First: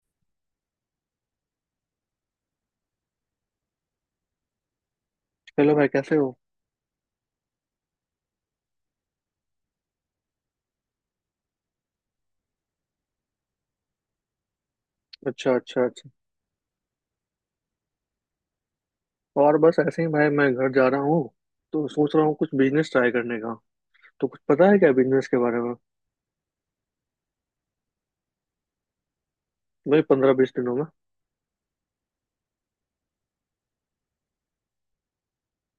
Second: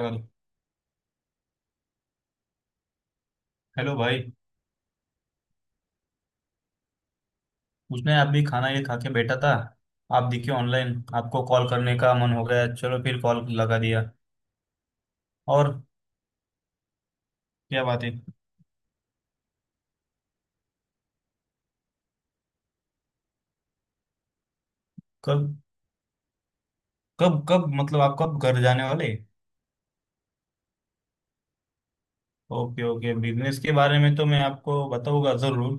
Hello भाई। Hello भाई, कैसे हो? उसने अभी खाना ये खा के बैठा था। आप दिखे ऑनलाइन, आपको कॉल करने का मन हो गया, चलो फिर कॉल लगा दिया। अच्छा, और अच्छा, अच्छा। क्या बात है। और बस ऐसे ही भाई, मैं घर जा रहा हूँ। तो सोच रहा हूँ कुछ बिजनेस ट्राई करने का। तो कुछ पता है क्या बिजनेस के कब बारे में? कब कब मतलब आप कब घर जाने वाले। भाई, 15-20 दिनों में। ओके ओके, बिजनेस के बारे में तो मैं आपको बताऊंगा जरूर।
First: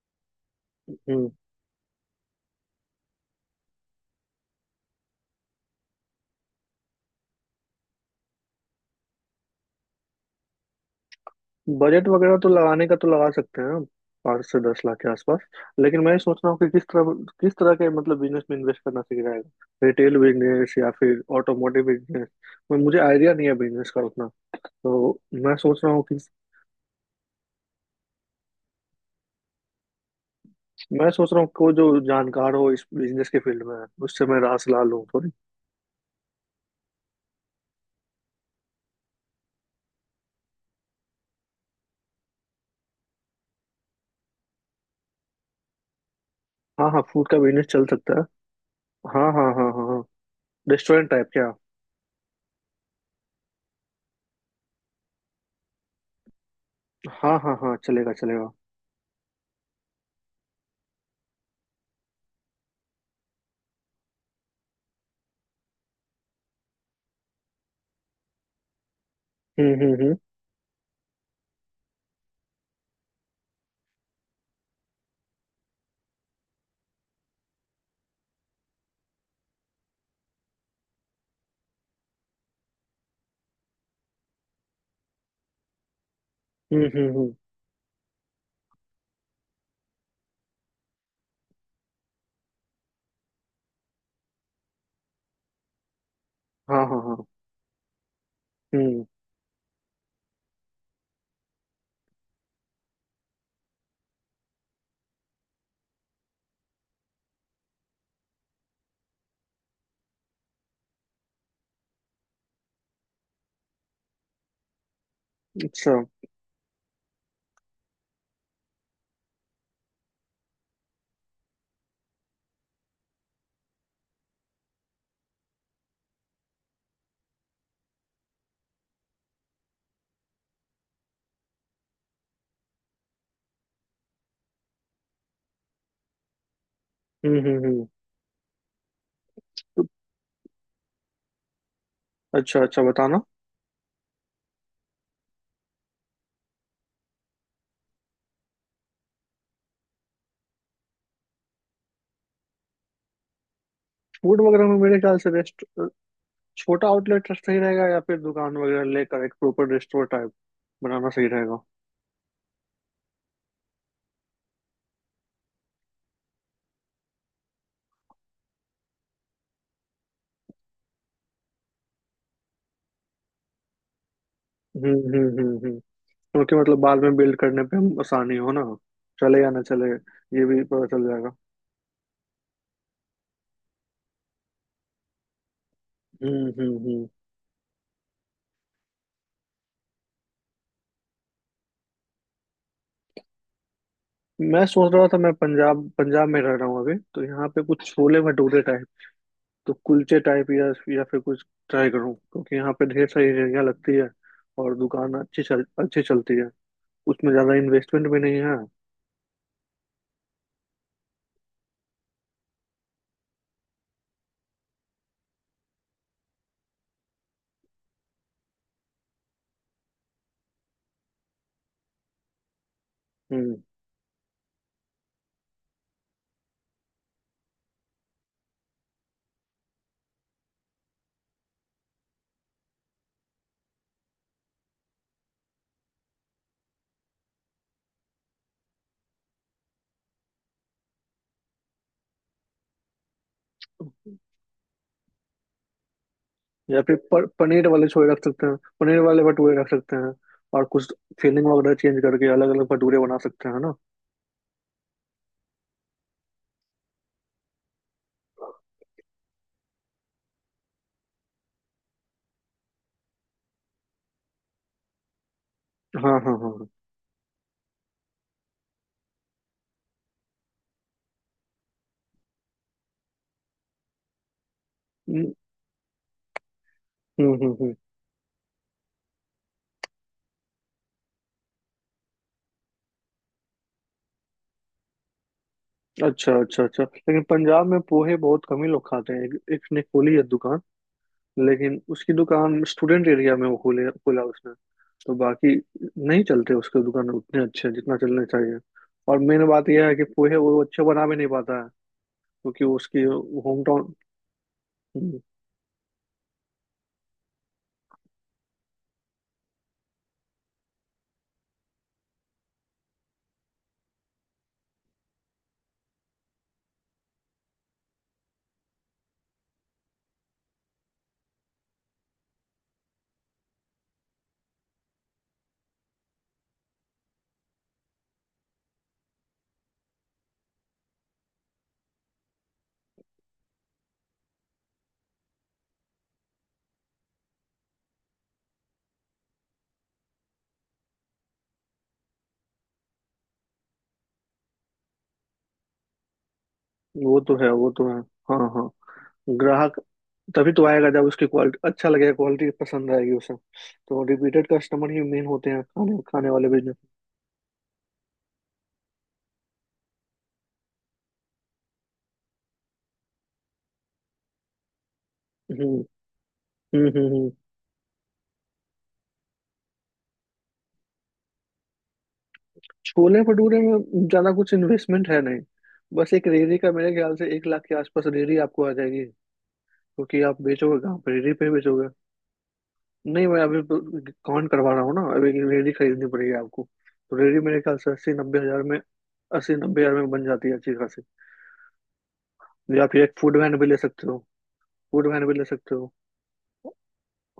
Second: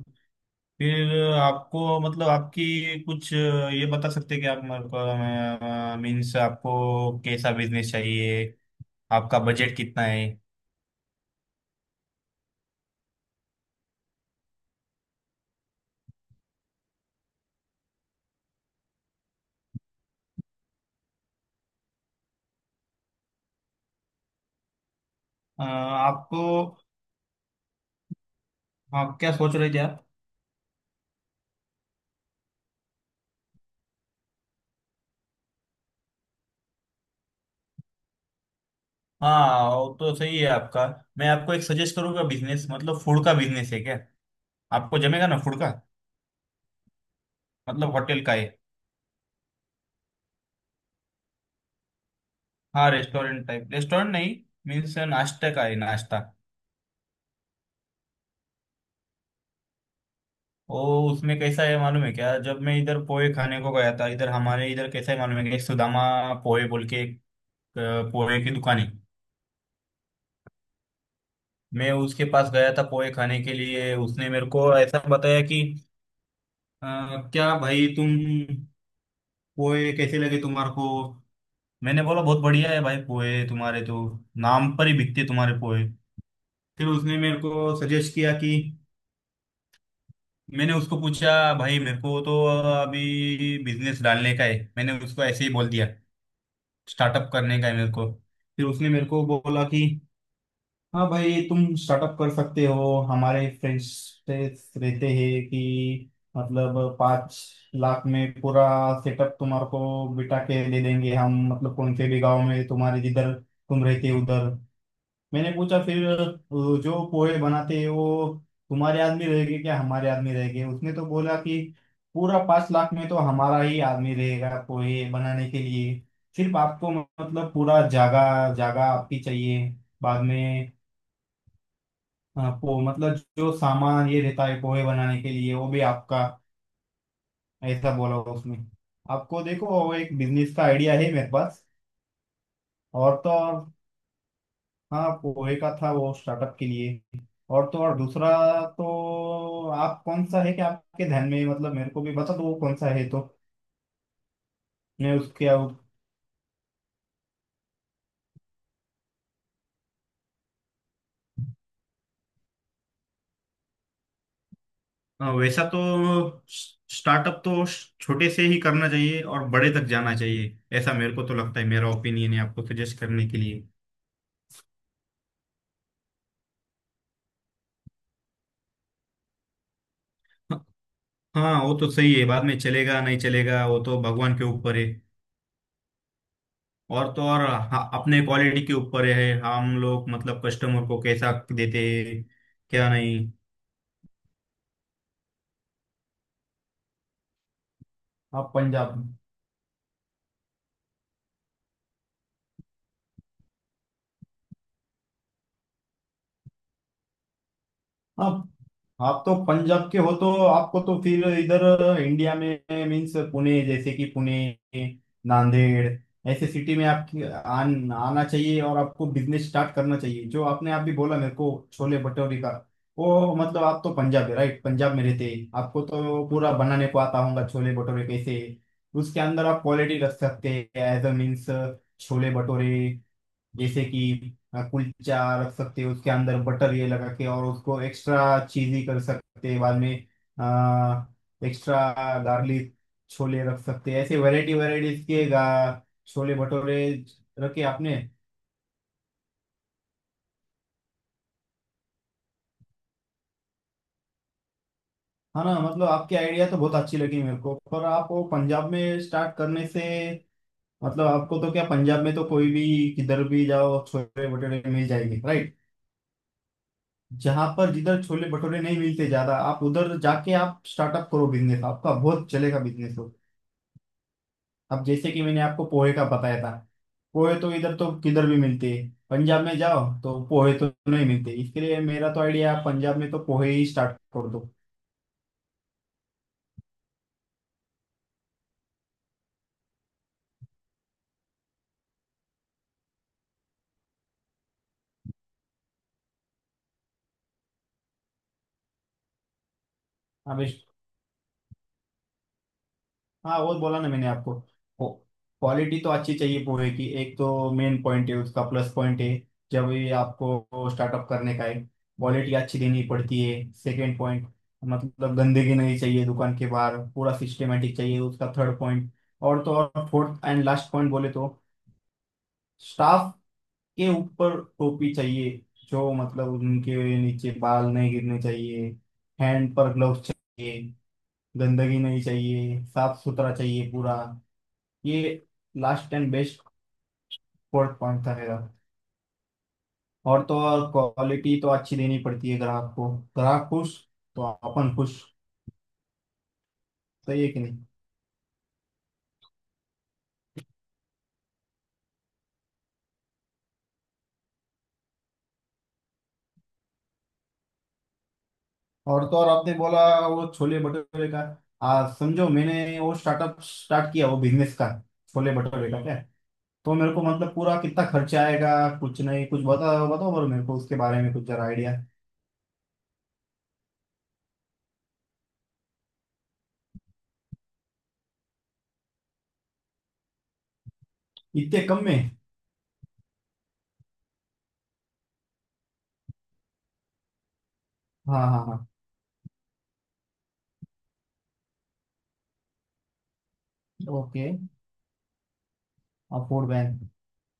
फिर हम्म। आपको मतलब आपकी कुछ ये बता सकते हैं कि आप मेरे को मीन्स आपको कैसा बिजनेस चाहिए, आपका बजट कितना है। बजट वगैरह तो लगाने का तो लगा सकते हैं। 5 से 10 लाख के आसपास। लेकिन मैं ये सोच रहा हूँ कि किस तरह के मतलब बिजनेस में इन्वेस्ट करना सीख जाएगा, रिटेल बिजनेस या फिर ऑटोमोटिव बिजनेस। मैं मुझे आइडिया नहीं है बिजनेस का उतना। तो मैं सोच रहा हूँ कि आपको आप क्या सोच रहे थे। मैं सोच रहा हूँ कोई जो जानकार हो इस बिजनेस के फील्ड में, उससे मैं राय सलाह लूँ। हाँ वो तो सही है आपका। मैं आपको एक सजेस्ट करूंगा, बिजनेस मतलब फूड का बिजनेस है क्या। आपको जमेगा ना फूड का। हाँ, हाँ, फूड का बिजनेस चल मतलब सकता होटल है। का है। हाँ, हाँ, हाँ, हाँ, हाँ। रेस्टोरेंट टाइप क्या? हाँ रेस्टोरेंट टाइप, रेस्टोरेंट नहीं। मीन्स नाश्ता का है, नाश्ता। हाँ, हाँ, हाँ, चलेगा, चलेगा। ओ उसमें कैसा है मालूम है क्या, जब मैं इधर पोहे खाने को गया था इधर, हमारे इधर कैसा है मालूम है क्या, एक सुदामा पोहे बोल के एक अ, पोहे की दुकान है। हम्म, हम्म, हम्म, मैं उसके पास गया था पोहे खाने के लिए, उसने मेरे को ऐसा बताया कि अ, क्या भाई तुम पोहे कैसे लगे तुम्हारे को। मैंने बोला बहुत बढ़िया है भाई, पोहे तुम्हारे तो नाम पर ही बिकते तुम्हारे पोहे। हम्म, फिर हम्म, उसने मेरे को सजेस्ट किया कि, मैंने उसको पूछा भाई मेरे को तो अभी बिजनेस डालने का है, मैंने उसको ऐसे ही बोल दिया हाँ, हाँ, हाँ, स्टार्टअप करने का है मेरे को। फिर उसने हम्म, मेरे को बोला कि हाँ भाई तुम स्टार्टअप कर सकते हो, हमारे फ्रेंड्स रहते हैं कि मतलब 5 लाख में पूरा सेटअप तुम्हारे को बिठा के दे देंगे हम, मतलब कौन से भी गांव में तुम्हारे जिधर तुम रहते हो उधर। मैंने पूछा अच्छा, फिर जो पोहे बनाते हैं वो तुम्हारे आदमी रहेंगे क्या हमारे आदमी रहेंगे, उसने तो बोला कि पूरा 5 लाख में तो हमारा ही आदमी रहेगा पोहे बनाने के लिए, सिर्फ आपको मतलब पूरा जगह जगह आपकी चाहिए। बाद में अ, पो मतलब जो सामान ये रहता है पोहे बनाने के लिए वो भी आपका, हम्म, हम्म, हम्म। ऐसा बोला उसने। आपको देखो तो- वो एक बिजनेस का आइडिया है मेरे पास। अच्छा, अच्छा, और बताना। तो और हाँ, पोहे का था वो स्टार्टअप के लिए। और तो और दूसरा, तो आप कौन सा है कि आपके ध्यान में मतलब मेरे को भी बता दो वो कौन सा है तो। फूड वगैरह में मेरे मैं ख्याल से उसके रेस्ट अब- छोटा आउटलेट सही रहेगा, या फिर दुकान वगैरह लेकर एक प्रॉपर रेस्टोरेंट टाइप बनाना सही रहेगा। हाँ, वैसा तो स्टार्टअप तो छोटे से ही करना चाहिए और बड़े तक जाना चाहिए, ऐसा मेरे को तो लगता है, मेरा ओपिनियन है आपको सजेस्ट करने के लिए। हम्म, हम्म, हम्म, हम्म। क्योंकि मतलब बाद में बिल्ड करने पे हम आसानी हो ना, चले या ना चले, ये भी पता चल जाएगा। हाँ वो तो सही है, बाद में चलेगा नहीं चलेगा वो तो भगवान के ऊपर है। हम्म, हम्म, हम्म। और तो और हाँ, अपने क्वालिटी के ऊपर है, हम लोग मतलब कस्टमर को कैसा देते हैं क्या नहीं। मैं सोच रहा था, मैं पंजाब पंजाब में रह रहा हूँ अभी। तो यहाँ पे कुछ छोले आप भटूरे टाइप, पंजाब में, तो कुलचे टाइप, या फिर कुछ ट्राई करूँ, क्योंकि यहाँ पे ढेर सारी रेहड़ियाँ लगती है और दुकान अच्छी चलती है। उसमें ज़्यादा इन्वेस्टमेंट भी नहीं आप है। आप तो पंजाब के हो, तो आपको तो फिर इधर इंडिया में मीन्स पुणे जैसे कि पुणे, नांदेड़, ऐसे सिटी में आपकी आना चाहिए और आपको बिजनेस स्टार्ट करना चाहिए। जो आपने आप भी बोला मेरे को छोले भटूरे का, वो हम्म। मतलब आप तो पंजाब है राइट, पंजाब में रहते हैं आपको तो पूरा बनाने को आता होगा छोले भटूरे कैसे। उसके अंदर आप क्वालिटी रख सकते हैं as uh means, chole bhature जैसे कि कुलचा रख सकते हो उसके अंदर बटर ये लगा के, और उसको एक्स्ट्रा चीजी कर सकते हैं बाद में, एक्स्ट्रा गार्लिक छोले रख सकते हैं, ऐसे वैरायटी वैरायटीज के छोले भटूरे या फिर रखे पनीर वाले आपने। छोले रख सकते हैं, पनीर वाले भटूरे रख सकते हैं, और कुछ फिलिंग वगैरह चेंज करके अलग अलग भटूरे बना सकते हैं ना। हाँ ना, मतलब आपकी आइडिया तो बहुत अच्छी लगी मेरे को, पर आप वो पंजाब में स्टार्ट करने से मतलब आपको तो क्या, पंजाब में तो कोई भी किधर भी जाओ छोले भटूरे मिल जाएंगे राइट। हाँ, हाँ, हाँ, हाँ। जहां पर जिधर छोले भटूरे नहीं मिलते ज्यादा, आप उधर जाके आप स्टार्टअप करो बिजनेस आपका बहुत चलेगा बिजनेस। हो अब जैसे कि हम्म, मैंने आपको पोहे का बताया था, हम्म, पोहे तो इधर तो किधर भी मिलते हैं, पंजाब में जाओ तो पोहे तो नहीं मिलते, इसके लिए मेरा तो आइडिया आप पंजाब में तो पोहे ही स्टार्ट कर दो। अच्छा, अच्छा, अच्छा। लेकिन पंजाब में पोहे बहुत कम ही लोग खाते हैं। एक ने खोली है दुकान, लेकिन उसकी दुकान स्टूडेंट एरिया में वो खोले खोला उसने। तो बाकी नहीं चलते उसके दुकान उतने अच्छे जितना चलने चाहिए। और मेन बात यह है कि पोहे आप वो अच्छे बना भी नहीं पाता है, क्योंकि उसकी हाँ वो होम बोला ना टाउन। मैंने आपको, क्वालिटी तो अच्छी चाहिए पोहे की, एक तो मेन पॉइंट है उसका, प्लस पॉइंट है। जब ये आपको स्टार्टअप करने का है क्वालिटी अच्छी देनी पड़ती है, सेकंड पॉइंट मतलब गंदगी नहीं चाहिए दुकान के बाहर, पूरा सिस्टमेटिक चाहिए उसका, थर्ड पॉइंट। और तो और फोर्थ एंड लास्ट पॉइंट बोले तो स्टाफ के ऊपर टोपी चाहिए जो मतलब उनके नीचे बाल नहीं गिरने चाहिए, हैंड पर ग्लव्स चाहिए, गंदगी नहीं चाहिए, साफ सुथरा चाहिए पूरा, ये last and best fourth point था मेरा। और तो और क्वालिटी तो अच्छी देनी पड़ती है ग्राहक को, ग्राहक खुश तो अपन खुश। वो सही है तो कि है, नहीं। वो तो है। हाँ, हाँ। ग्राहक तभी तो आएगा जब उसकी क्वालिटी अच्छा लगेगा, क्वालिटी पसंद आएगी उसे। तो रिपीटेड कस्टमर ही मेन होते हैं खाने खाने वाले बिजनेस। और तो और आपने बोला वो छोले भटूरे का, समझो मैंने वो स्टार्टअप स्टार्ट किया, वो बिजनेस का छोले भटूरे हम्म, का क्या, तो हम्म, मेरे को हम्म, मतलब पूरा कितना खर्चा आएगा, कुछ नहीं कुछ बताओ बताओ, और मेरे को उसके बारे में कुछ जरा आइडिया। छोले भटूरे में ज्यादा कुछ इन्वेस्टमेंट है नहीं। बस एक रेहड़ी का, मेरे ख्याल से 1 लाख के आसपास रेहड़ी आपको आ जाएगी, क्योंकि आप बेचोगे कहाँ पर? रेहड़ी पे ही इतने कम बेचोगे। में। नहीं, मैं अभी तो काउंट करवा रहा हूँ ना। अभी एक रेहड़ी खरीदनी पड़ेगी आपको। तो रेहड़ी मेरे ख्याल से अस्सी हाँ नब्बे हाँ हजार हाँ। में, 80-90 हजार में बन जाती है अच्छी खासी। या फिर एक फूड वैन भी ले सकते हो। ओके। फूड वैन भी ले सकते हो। और फूड बैंक।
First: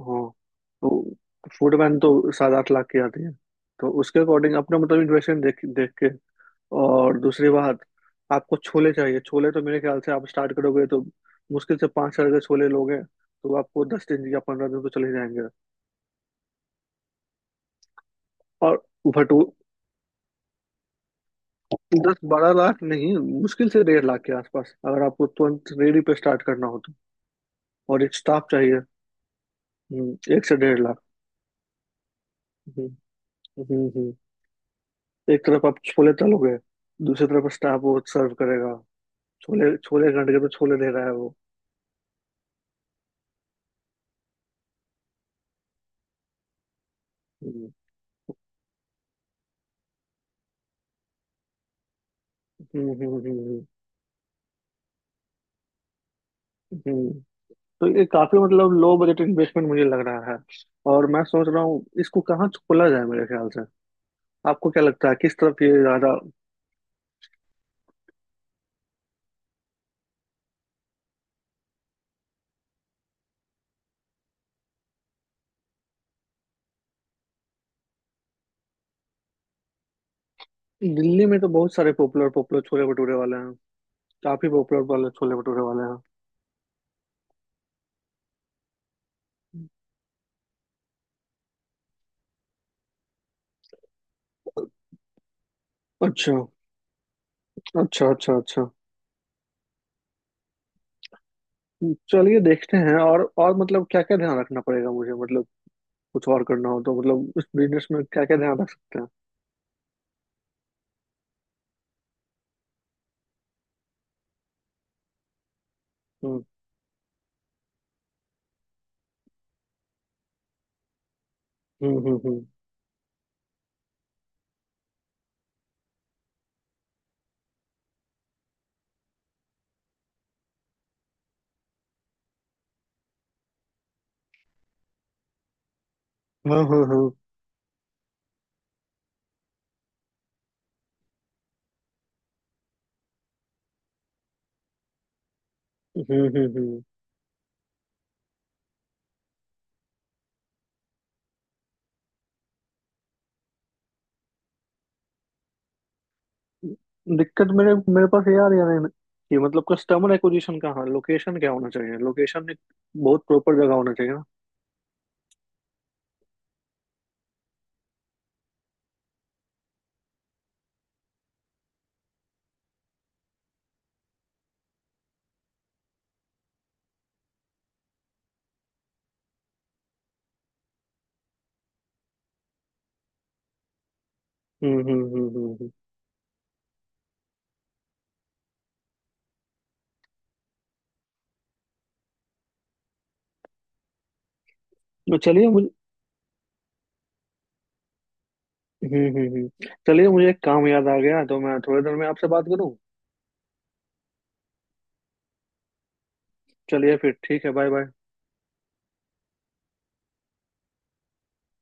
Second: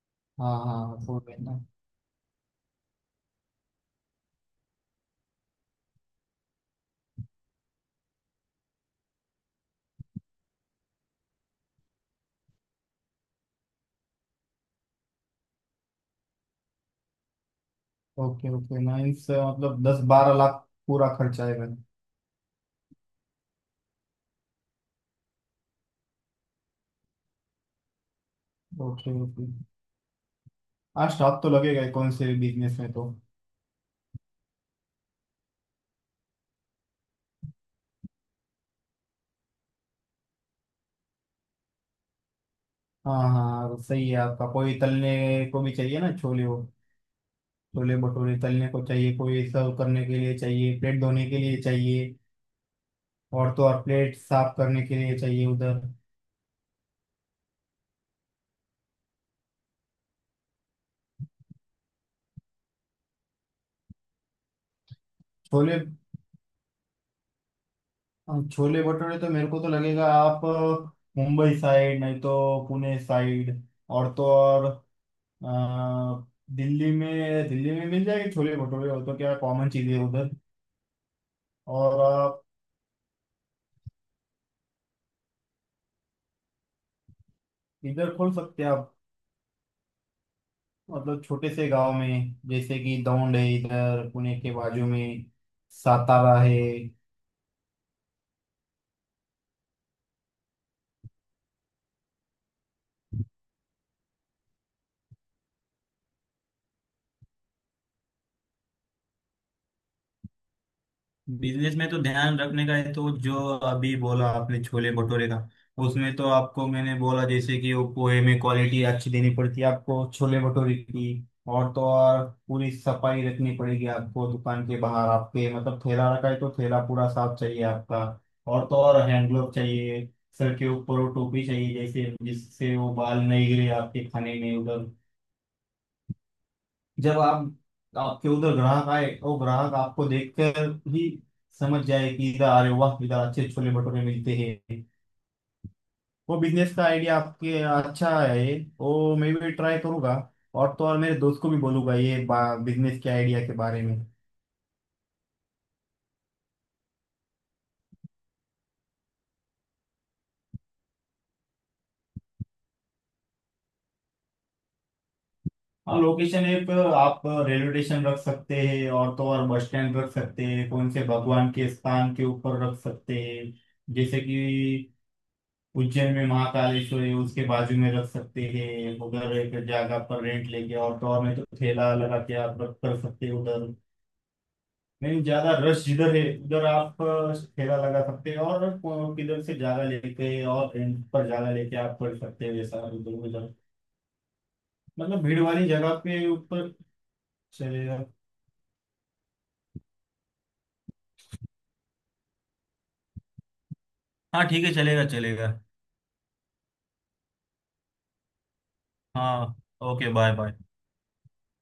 हाँ। हाँ हाँ फूड तो बैंक। फूड वैन तो 7-8 लाख की आती है। तो उसके अकॉर्डिंग अपना मतलब इन्वेस्टमेंट देख देख के। और दूसरी बात, आपको छोले चाहिए। छोले तो मेरे ख्याल से आप स्टार्ट करोगे तो मुश्किल से 5 हजार के छोले लोगे तो आपको 10 दिन या 15 दिन तो चले जाएंगे। ओके ओके और नाइस, भटू मतलब 10-12 लाख पूरा खर्च आएगा। 10-12 लाख नहीं, मुश्किल से 1.5 लाख के आसपास, अगर आपको तुरंत रेडी पे स्टार्ट करना हो तो। और एक स्टाफ चाहिए। Okay okay. 1 से 1.5 लाख। हाँ स्टाफ तो लगेगा ही कौन से बिजनेस हम्म, में तो। हम्म। एक तरफ आप छोले तलोगे, दूसरी तरफ स्टाफ वो सर्व करेगा। छोले छोले घंटे के तो छोले दे रहा है वो। हाँ हाँ हाँ, सही है आपका, कोई तलने को भी चाहिए ना छोले हो। हम्म, छोले भटूरे तलने को चाहिए, कोई सर्व करने के लिए चाहिए, प्लेट धोने के लिए चाहिए। हम्म, हम्म, और तो हम्म, और प्लेट साफ करने के लिए चाहिए उधर। हम्म, हम्म। तो ये काफी मतलब लो बजट इन्वेस्टमेंट मुझे लग रहा है। और मैं सोच रहा हूँ इसको कहाँ खोला जाए? मेरे ख्याल से आपको क्या लगता है किस तरफ ये छोले ज्यादा? छोले भटूरे तो मेरे को तो लगेगा आप मुंबई साइड नहीं तो पुणे साइड। और तो और अ, दिल्ली में मिल जाएगी छोले भटूरे, और तो क्या कॉमन चीज़ है उधर। दिल्ली में तो बहुत सारे और पॉपुलर आप पॉपुलर छोले भटूरे वाले हैं। काफी पॉपुलर वाले छोले भटूरे वाले इधर खोल सकते हैं आप, हैं। मतलब छोटे से गांव में जैसे कि दौंड है इधर पुणे के बाजू में, अच्छा, सातारा है। अच्छा, अच्छा, अच्छा। चलिए देखते हैं। और मतलब क्या क्या ध्यान रखना पड़ेगा मुझे, मतलब कुछ और करना हो तो, मतलब इस बिजनेस में क्या क्या ध्यान रख सकते हैं? बिजनेस में तो ध्यान रखने का है तो जो अभी बोला आपने छोले भटूरे का, उसमें तो हम्म, आपको मैंने बोला जैसे कि वो पोहे में क्वालिटी अच्छी देनी पड़ती है आपको छोले भटूरे की। और तो हम्म, हम्म, और पूरी सफाई रखनी पड़ेगी आपको, दुकान के बाहर आपके मतलब ठेला रखा है तो ठेला पूरा साफ चाहिए आपका। और तो और हैंड ग्लोव चाहिए, सर के ऊपर वो टोपी चाहिए जैसे, जिससे वो बाल नहीं गिरे आपके खाने में उधर। हाँ, हाँ, हाँ, जब आप आपके उधर ग्राहक आए, तो ग्राहक आपको देखकर ही समझ जाए कि इधर, अरे वाह इधर अच्छे छोले भटूरे मिलते हैं। हम्म, वो हम्म, बिजनेस हम्म। का आइडिया आपके अच्छा है, वो मैं भी ट्राई करूंगा, और तो और मेरे दोस्त को भी बोलूंगा ये बिजनेस के आइडिया के बारे में। दिक्कत मेरे मेरे पास ये आ रही है ना कि मतलब कस्टमर एक्विजिशन कहाँ, लोकेशन क्या होना चाहिए, लोकेशन एक बहुत प्रॉपर जगह होना चाहिए ना। हाँ लोकेशन ऐप आप रेलवे स्टेशन रख सकते हैं, और तो और बस स्टैंड रख सकते हैं, कौन से भगवान के स्थान के ऊपर रख सकते हैं जैसे कि उज्जैन में महाकालेश्वरी, उसके बाजू में रख सकते हैं उधर एक जगह पर रेंट लेके, और तो और नहीं तो ठेला लगा के आप रख कर सकते हैं उधर। हम्म, हम्म, नहीं, हम्म, ज्यादा हम्म, रश जिधर है उधर आप ठेला लगा सकते हैं, और किधर से जगह लेके और रेंट पर जगह लेके आप कर सकते हैं वैसा उधर उधर, तो मतलब भीड़ चलिए वाली मुझे जगह पे ऊपर। चलेगा। हम्म, हम्म, हम्म। चलिए, मुझे एक काम याद आ गया, तो मैं थोड़ी देर में आपसे बात करूँ। हाँ ठीक है, चलेगा चलेगा। चलिए फिर ठीक है, बाय बाय। हाँ ओके, बाय बाय।